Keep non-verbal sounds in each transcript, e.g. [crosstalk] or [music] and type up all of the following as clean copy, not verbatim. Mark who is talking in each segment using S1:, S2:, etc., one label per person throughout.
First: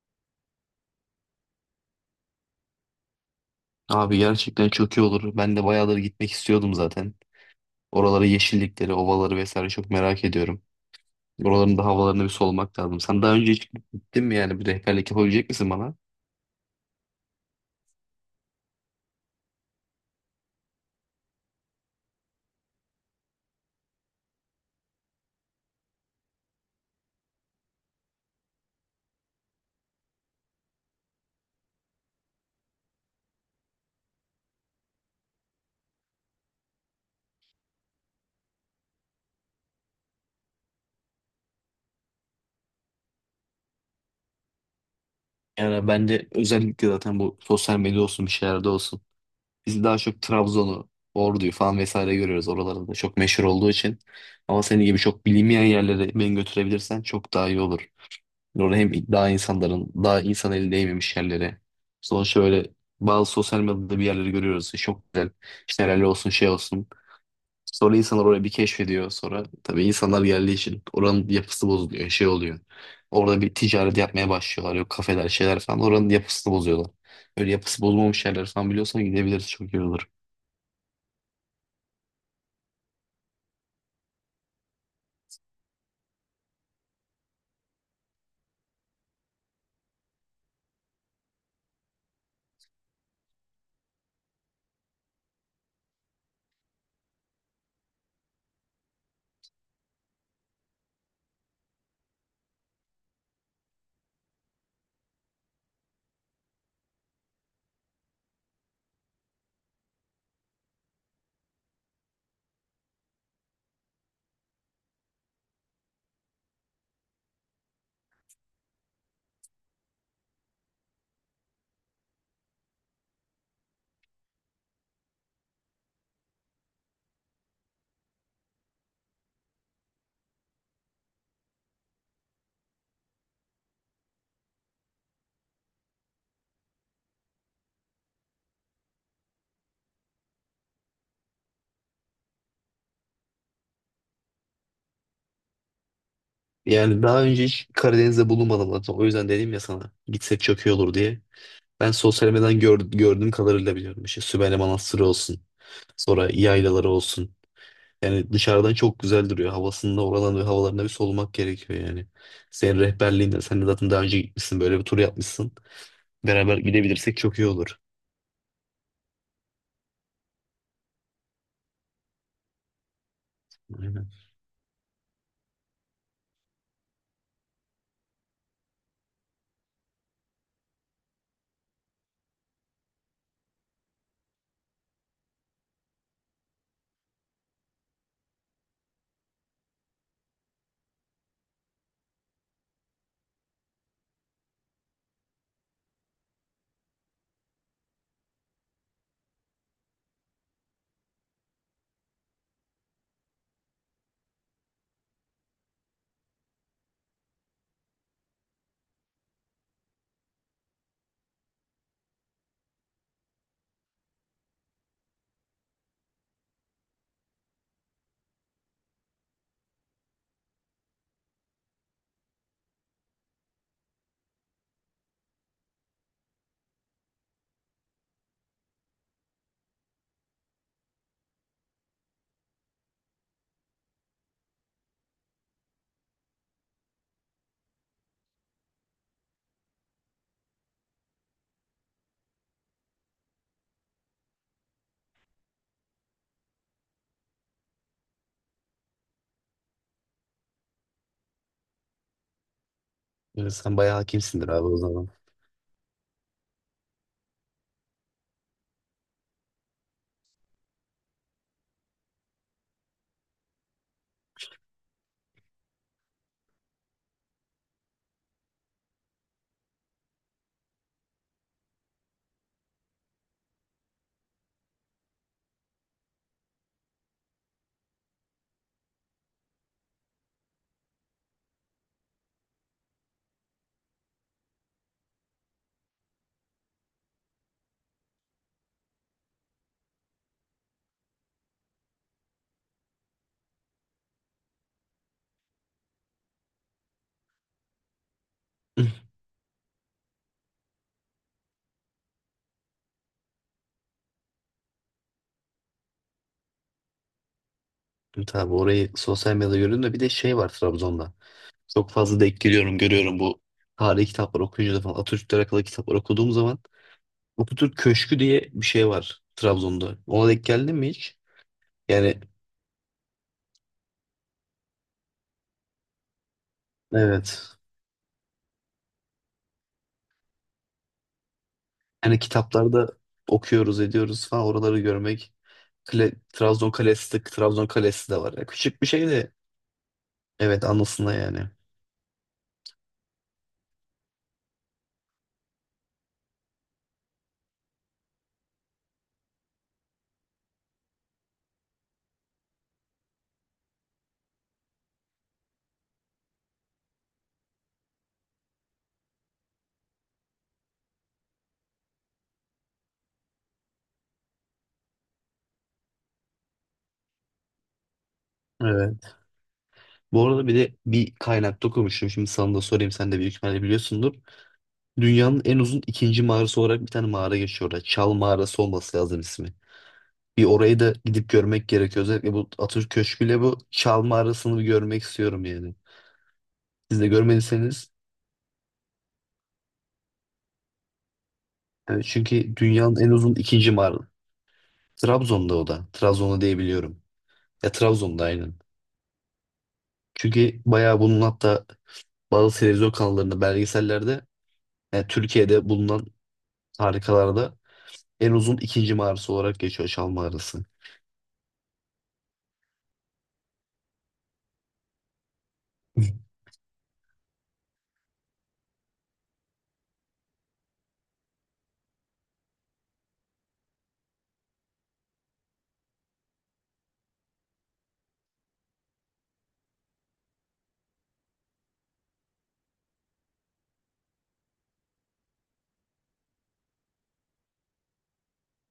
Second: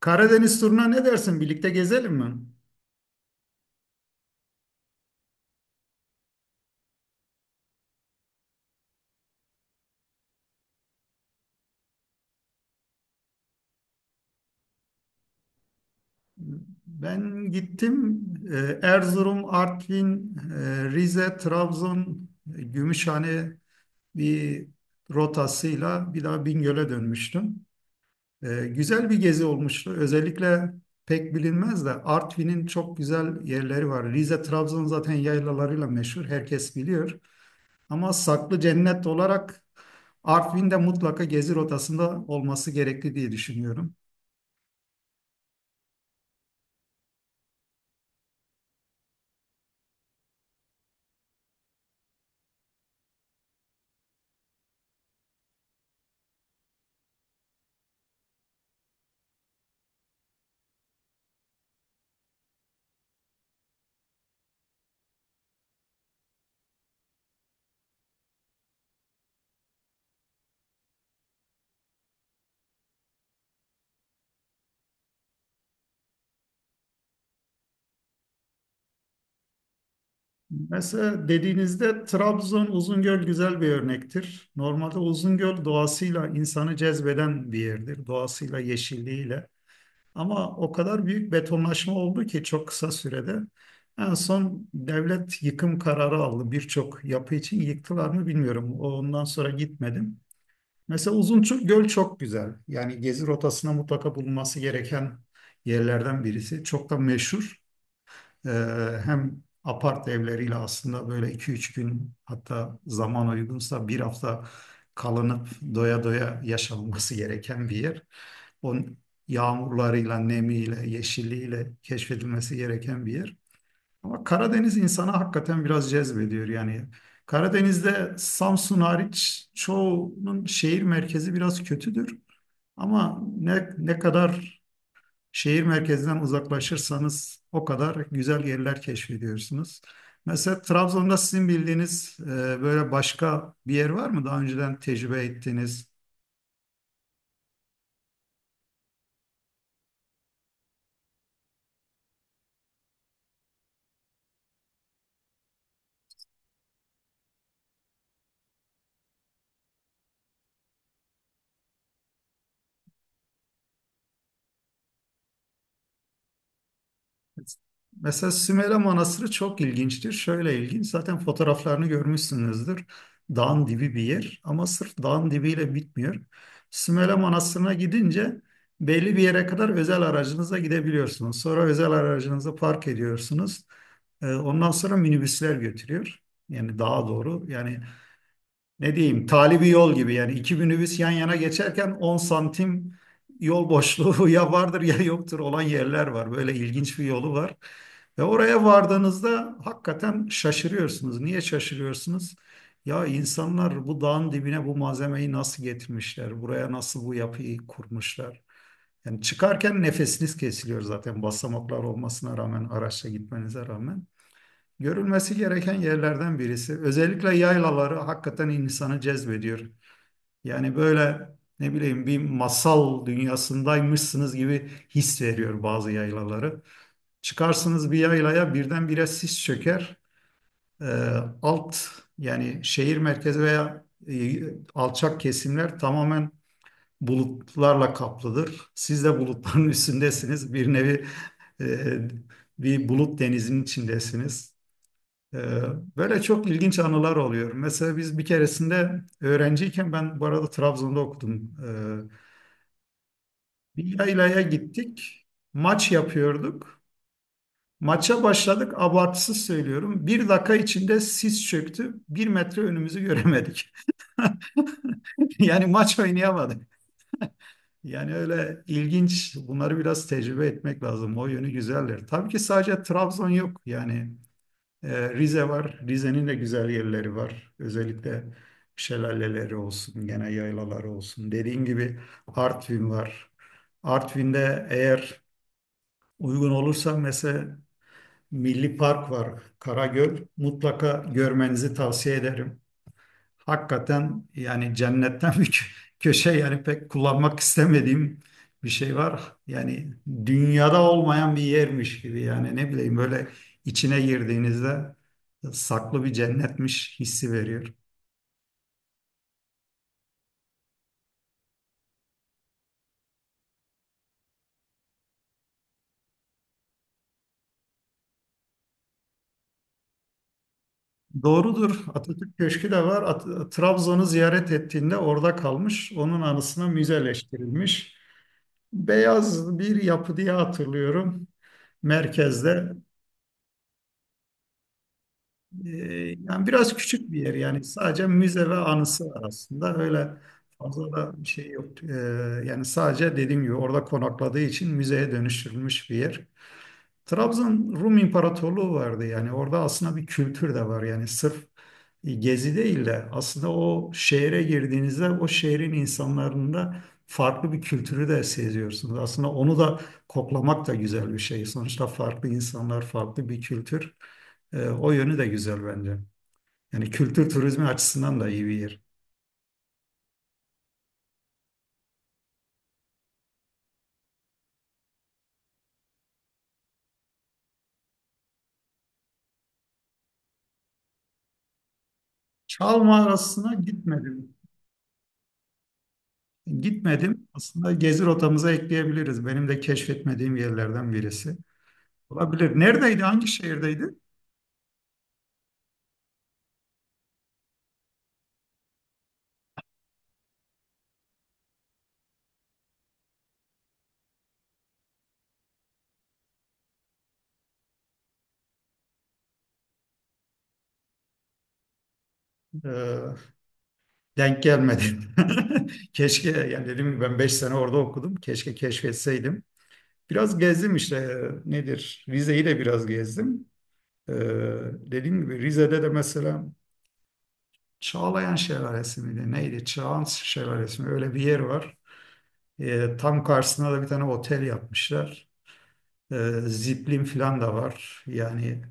S1: Karadeniz turuna ne dersin? Birlikte gezelim mi?
S2: Abi gerçekten çok iyi olur. Ben de bayağıdır gitmek istiyordum zaten. Oraları, yeşillikleri, ovaları vesaire çok merak ediyorum. Oraların da havalarını bir solmak lazım. Sen daha önce hiç gittin mi yani? Bir rehberlik yapabilecek misin bana?
S1: Ben gittim. Erzurum, Artvin, Rize, Trabzon, Gümüşhane bir rotasıyla bir daha Bingöl'e dönmüştüm. Güzel bir gezi olmuştu. Özellikle pek bilinmez de Artvin'in çok güzel yerleri var. Rize, Trabzon zaten yaylalarıyla meşhur. Herkes biliyor. Ama saklı cennet olarak Artvin'de mutlaka gezi rotasında olması gerekli diye düşünüyorum.
S2: Yani bence özellikle zaten bu sosyal medya olsun bir şeylerde olsun. Biz daha çok Trabzon'u, Ordu'yu falan vesaire görüyoruz. Oralarda da çok meşhur olduğu için. Ama senin gibi çok bilinmeyen yerlere beni götürebilirsen çok daha iyi olur. Orada hem daha insanların daha insan eli değmemiş yerlere. Sonuçta böyle bazı sosyal medyada bir yerleri görüyoruz. İşte çok güzel. İşte helal olsun şey olsun. Sonra insanlar oraya bir keşfediyor. Sonra tabii insanlar geldiği için oranın yapısı bozuluyor. Şey oluyor. Orada bir ticaret yapmaya başlıyorlar. Yok kafeler şeyler falan. Oranın yapısını bozuyorlar. Böyle yapısı bozulmamış yerler falan biliyorsan gidebiliriz. Çok iyi olur.
S1: Mesela dediğinizde Trabzon Uzungöl güzel bir örnektir. Normalde Uzungöl doğasıyla insanı cezbeden bir yerdir. Doğasıyla, yeşilliğiyle. Ama o kadar büyük betonlaşma oldu ki çok kısa sürede. En son devlet yıkım kararı aldı. Birçok yapı için yıktılar mı bilmiyorum. Ondan sonra gitmedim. Mesela Uzungöl çok güzel. Yani gezi rotasına mutlaka bulunması gereken yerlerden birisi. Çok da meşhur. Ee, hem apart evleriyle aslında böyle 2-3 gün hatta zaman uygunsa bir hafta kalınıp doya doya yaşanması gereken bir yer. Onun yağmurlarıyla, nemiyle, yeşilliğiyle keşfedilmesi gereken bir yer. Ama Karadeniz insana hakikaten biraz cezbediyor yani. Karadeniz'de Samsun hariç çoğunun şehir merkezi biraz kötüdür. Ama ne kadar şehir merkezinden uzaklaşırsanız o kadar güzel yerler keşfediyorsunuz. Mesela Trabzon'da sizin bildiğiniz böyle başka bir yer var mı? Daha önceden tecrübe ettiğiniz.
S2: Yani daha önce hiç Karadeniz'de bulunmadım zaten. O yüzden dedim ya sana gitsek çok iyi olur diye. Ben sosyal medyadan gördüğüm kadarıyla biliyorum. İşte Sümele Manastırı olsun. Sonra yaylaları olsun. Yani dışarıdan çok güzel duruyor. Havasında oradan ve havalarına bir solumak gerekiyor yani. Senin rehberliğinde sen de zaten daha önce gitmişsin, böyle bir tur yapmışsın. Beraber gidebilirsek çok iyi olur.
S1: Mesela Sümele Manastırı çok ilginçtir. Şöyle ilginç, zaten fotoğraflarını görmüşsünüzdür. Dağın dibi bir
S2: Aynen.
S1: yer ama sırf dağın dibiyle bitmiyor. Sümele Manastırı'na gidince belli bir yere kadar özel aracınıza gidebiliyorsunuz. Sonra özel aracınızı park ediyorsunuz. Ondan sonra minibüsler götürüyor. Yani daha doğru. Yani ne diyeyim talibi yol gibi yani iki minibüs yan yana geçerken 10 santim yol boşluğu [laughs] ya vardır ya yoktur olan yerler var. Böyle ilginç bir yolu var. Ve oraya vardığınızda hakikaten şaşırıyorsunuz. Niye şaşırıyorsunuz? Ya insanlar bu dağın dibine bu malzemeyi nasıl getirmişler? Buraya nasıl bu yapıyı kurmuşlar? Yani çıkarken nefesiniz kesiliyor zaten basamaklar olmasına rağmen, araçla gitmenize rağmen. Görülmesi gereken yerlerden birisi. Özellikle yaylaları hakikaten insanı cezbediyor. Yani böyle ne bileyim bir masal dünyasındaymışsınız gibi his veriyor bazı yaylaları. Çıkarsınız bir yaylaya birdenbire sis çöker. Ee, alt yani şehir merkezi veya alçak kesimler tamamen bulutlarla kaplıdır. Siz de bulutların [laughs] üstündesiniz. Bir nevi e, bir bulut denizinin içindesiniz. Ee, Böyle çok ilginç anılar oluyor. Mesela biz bir keresinde öğrenciyken ben bu arada Trabzon'da okudum. Ee,
S2: Yani sen
S1: Bir
S2: bayağı
S1: yaylaya
S2: hakimsindir abi o zaman.
S1: gittik. Maç yapıyorduk. Maça başladık. Abartısız söylüyorum. Bir dakika içinde sis çöktü. Bir metre önümüzü göremedik. [laughs] Yani maç oynayamadık. Yani öyle ilginç. Bunları biraz tecrübe etmek lazım. O yönü güzeller. Tabii ki sadece Trabzon yok. Yani Rize var. Rize'nin de güzel yerleri var. Özellikle şelaleleri olsun, gene yaylaları olsun. Dediğim gibi Artvin var. Artvin'de eğer uygun olursa mesela Milli Park var, Karagöl. Mutlaka görmenizi tavsiye ederim. Hakikaten yani cennetten [laughs] bir köşe yani pek kullanmak istemediğim bir şey
S2: [laughs]
S1: var. Yani dünyada olmayan bir yermiş gibi yani ne bileyim böyle içine girdiğinizde saklı bir cennetmiş hissi veriyor.
S2: Tabii orayı sosyal medyada görüyorum da bir de şey var Trabzon'da. Çok fazla denk geliyorum, görüyorum bu tarihi kitapları okuyunca da falan. Atatürk'le alakalı kitaplar okuduğum zaman Atatürk Köşkü diye bir şey var Trabzon'da. Ona denk geldin mi hiç?
S1: Doğrudur.
S2: Yani
S1: Atatürk Köşkü de var. Trabzon'u ziyaret ettiğinde orada kalmış. Onun anısına
S2: evet.
S1: müzeleştirilmiş. Beyaz bir yapı diye hatırlıyorum.
S2: Yani
S1: Merkezde.
S2: kitaplarda okuyoruz, ediyoruz falan oraları görmek.
S1: Ee,
S2: Kale,
S1: yani
S2: Trabzon
S1: biraz küçük
S2: Kalesi
S1: bir
S2: de,
S1: yer yani
S2: Trabzon
S1: sadece
S2: Kalesi de var. Ya
S1: müze ve
S2: küçük bir
S1: anısı
S2: şey
S1: var
S2: de
S1: aslında öyle
S2: evet,
S1: fazla
S2: anlasınlar
S1: da bir şey
S2: yani.
S1: yok. Yani sadece dediğim gibi orada konakladığı için müzeye dönüştürülmüş bir yer. Trabzon Rum İmparatorluğu vardı yani orada aslında bir kültür de var yani sırf gezi değil de aslında o şehre girdiğinizde o şehrin insanlarında farklı bir kültürü de seziyorsunuz. Aslında onu da koklamak da güzel bir şey. Sonuçta farklı insanlar, farklı bir kültür. O yönü de güzel bence. Yani kültür turizmi açısından da iyi bir yer.
S2: Evet. Bu arada bir de bir kaynakta okumuştum. Şimdi sana da sorayım. Sen de büyük ihtimalle biliyorsundur. Dünyanın en uzun ikinci mağarası olarak bir tane mağara geçiyor orada. Çal Mağarası olması lazım ismi. Bir orayı da gidip görmek gerekiyor. Özellikle bu
S1: Çal
S2: Atatürk Köşkü'yle
S1: mağarasına
S2: bu Çal
S1: gitmedim.
S2: Mağarası'nı bir görmek istiyorum yani. Siz de
S1: Gitmedim. Aslında
S2: görmediyseniz
S1: gezi rotamıza ekleyebiliriz. Benim de keşfetmediğim yerlerden birisi.
S2: evet, çünkü
S1: Olabilir.
S2: dünyanın
S1: Neredeydi?
S2: en
S1: Hangi
S2: uzun ikinci
S1: şehirdeydi?
S2: mağarası. Trabzon'da o da. Trabzon'da diyebiliyorum. Ya Trabzon'da aynen. Çünkü bayağı bunun hatta bazı televizyon kanallarında belgesellerde yani Türkiye'de bulunan harikalarda en uzun ikinci mağarası olarak geçiyor Çal Mağarası.
S1: Ee, denk gelmedi. [laughs] Keşke yani dedim ki ben 5 sene orada okudum. Keşke keşfetseydim. Biraz gezdim işte nedir? Rize'yi de biraz gezdim. Ee, dediğim gibi Rize'de de mesela Çağlayan Şelalesi miydi? Neydi? Çağan Şelalesi mi? Öyle bir yer var. Tam karşısına da bir tane otel yapmışlar. Ziplin falan da var. Yani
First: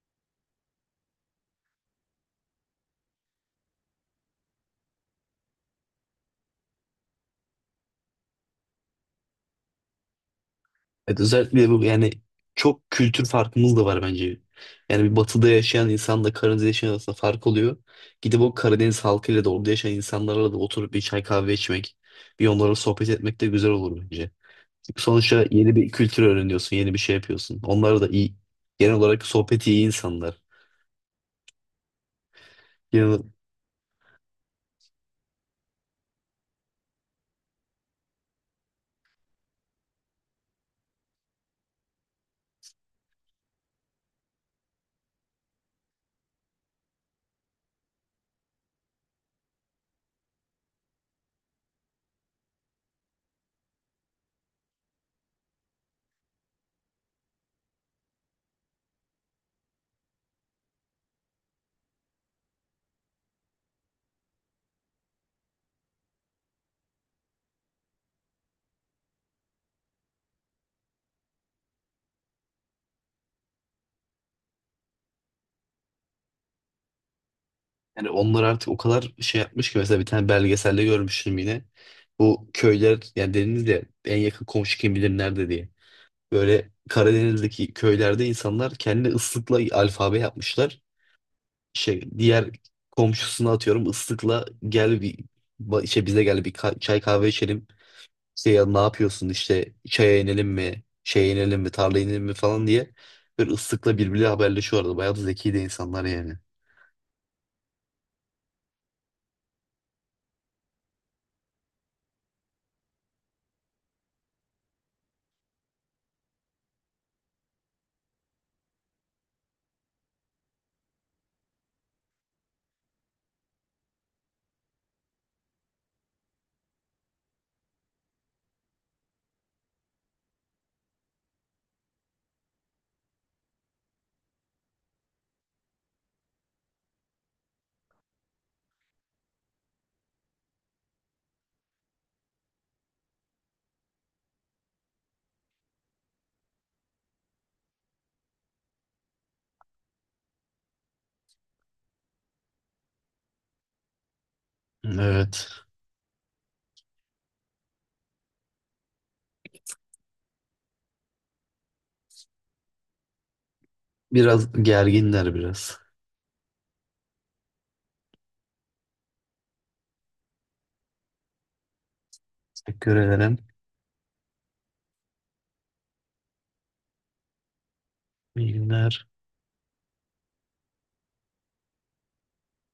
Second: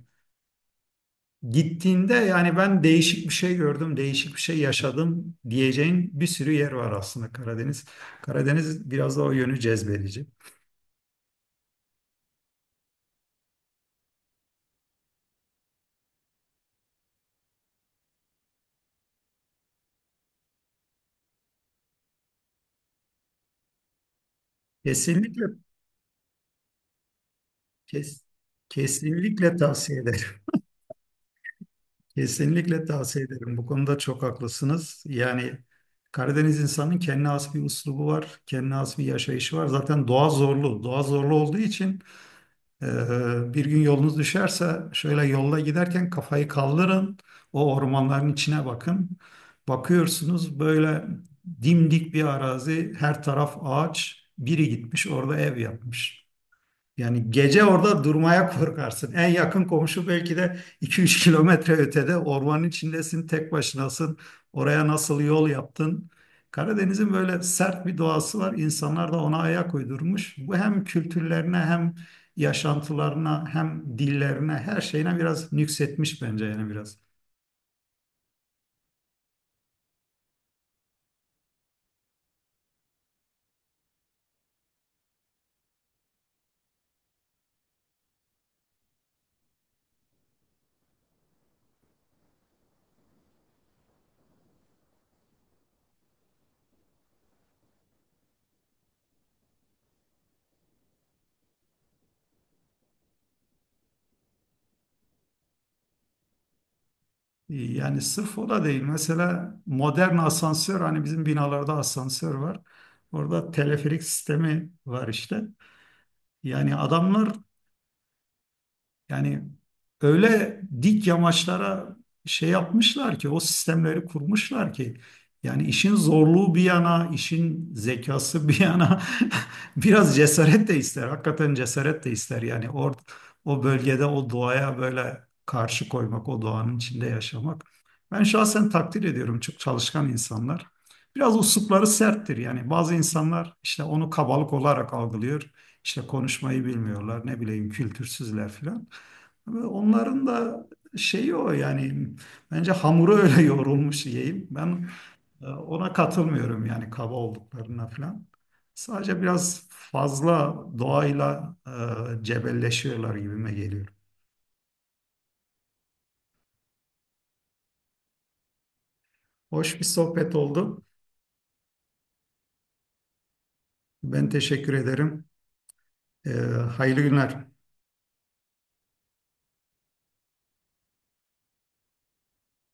S1: gittiğinde yani ben değişik bir şey gördüm, değişik bir şey yaşadım diyeceğin bir sürü yer var aslında Karadeniz. Karadeniz biraz da o yönü cezbedici.
S2: Evet, özellikle bu yani çok kültür farkımız da var bence. Yani bir batıda yaşayan insanla Karadeniz'de yaşayan arasında fark oluyor. Gidip o Karadeniz halkıyla da orada yaşayan insanlarla da oturup bir çay kahve içmek, bir onlarla sohbet etmek de güzel olur bence.
S1: Kesinlikle
S2: Sonuçta yeni bir kültür öğreniyorsun, yeni bir şey yapıyorsun. Onlar da
S1: kes,
S2: iyi, genel olarak sohbeti iyi
S1: tavsiye ederim.
S2: insanlar.
S1: Kesinlikle
S2: Yani,
S1: tavsiye ederim. Bu konuda çok haklısınız. Yani Karadeniz insanının kendine has bir üslubu var, kendine has bir yaşayışı var. Zaten doğa zorlu. Doğa zorlu olduğu için e, bir gün yolunuz düşerse şöyle yolda giderken kafayı kaldırın, o ormanların içine bakın. Bakıyorsunuz böyle dimdik bir arazi, her taraf ağaç, biri gitmiş orada ev yapmış. Yani gece orada durmaya korkarsın. En yakın komşu belki de 2-3 kilometre ötede ormanın içindesin, tek başınasın. Oraya nasıl yol yaptın? Karadeniz'in böyle sert bir doğası var. İnsanlar da ona ayak uydurmuş. Bu hem kültürlerine hem yaşantılarına hem dillerine her şeyine biraz nüksetmiş bence yani biraz.
S2: yani onlar artık o kadar şey yapmış ki mesela bir tane belgeselde görmüştüm yine. Bu köyler yani dediniz ya en yakın komşu kim bilir nerede diye. Böyle Karadeniz'deki köylerde insanlar kendi ıslıkla alfabe yapmışlar. Şey, diğer komşusuna atıyorum ıslıkla gel bir işte bize gel bir çay kahve içelim. İşte ya ne yapıyorsun, işte çaya inelim mi, şeye inelim mi, tarlaya inelim mi falan diye böyle ıslıkla birbiriyle haberleşiyorlardı. Bayağı da zeki de insanlar yani.
S1: Yani sırf o da değil. Mesela modern asansör hani bizim binalarda asansör var. Orada teleferik sistemi var işte. Yani adamlar Yani öyle dik yamaçlara şey yapmışlar ki o sistemleri kurmuşlar ki yani işin zorluğu bir yana, işin zekası bir yana [laughs] biraz cesaret de ister. Hakikaten cesaret de ister. Yani o bölgede o doğaya böyle karşı koymak, o doğanın içinde yaşamak. Ben şahsen takdir ediyorum çok çalışkan insanlar. Biraz usupları serttir yani bazı insanlar işte onu kabalık olarak algılıyor. İşte konuşmayı bilmiyorlar, ne bileyim kültürsüzler filan. Ve onların da şeyi o yani bence hamuru öyle [laughs] yoğrulmuş yiyeyim. Ben
S2: Evet.
S1: ona katılmıyorum yani kaba olduklarına falan. Sadece biraz fazla doğayla cebelleşiyorlar gibime geliyor.
S2: Biraz gerginler biraz.
S1: Hoş bir sohbet oldu.
S2: Teşekkür ederim.
S1: Ben teşekkür ederim. E, hayırlı günler.
S2: İyi günler.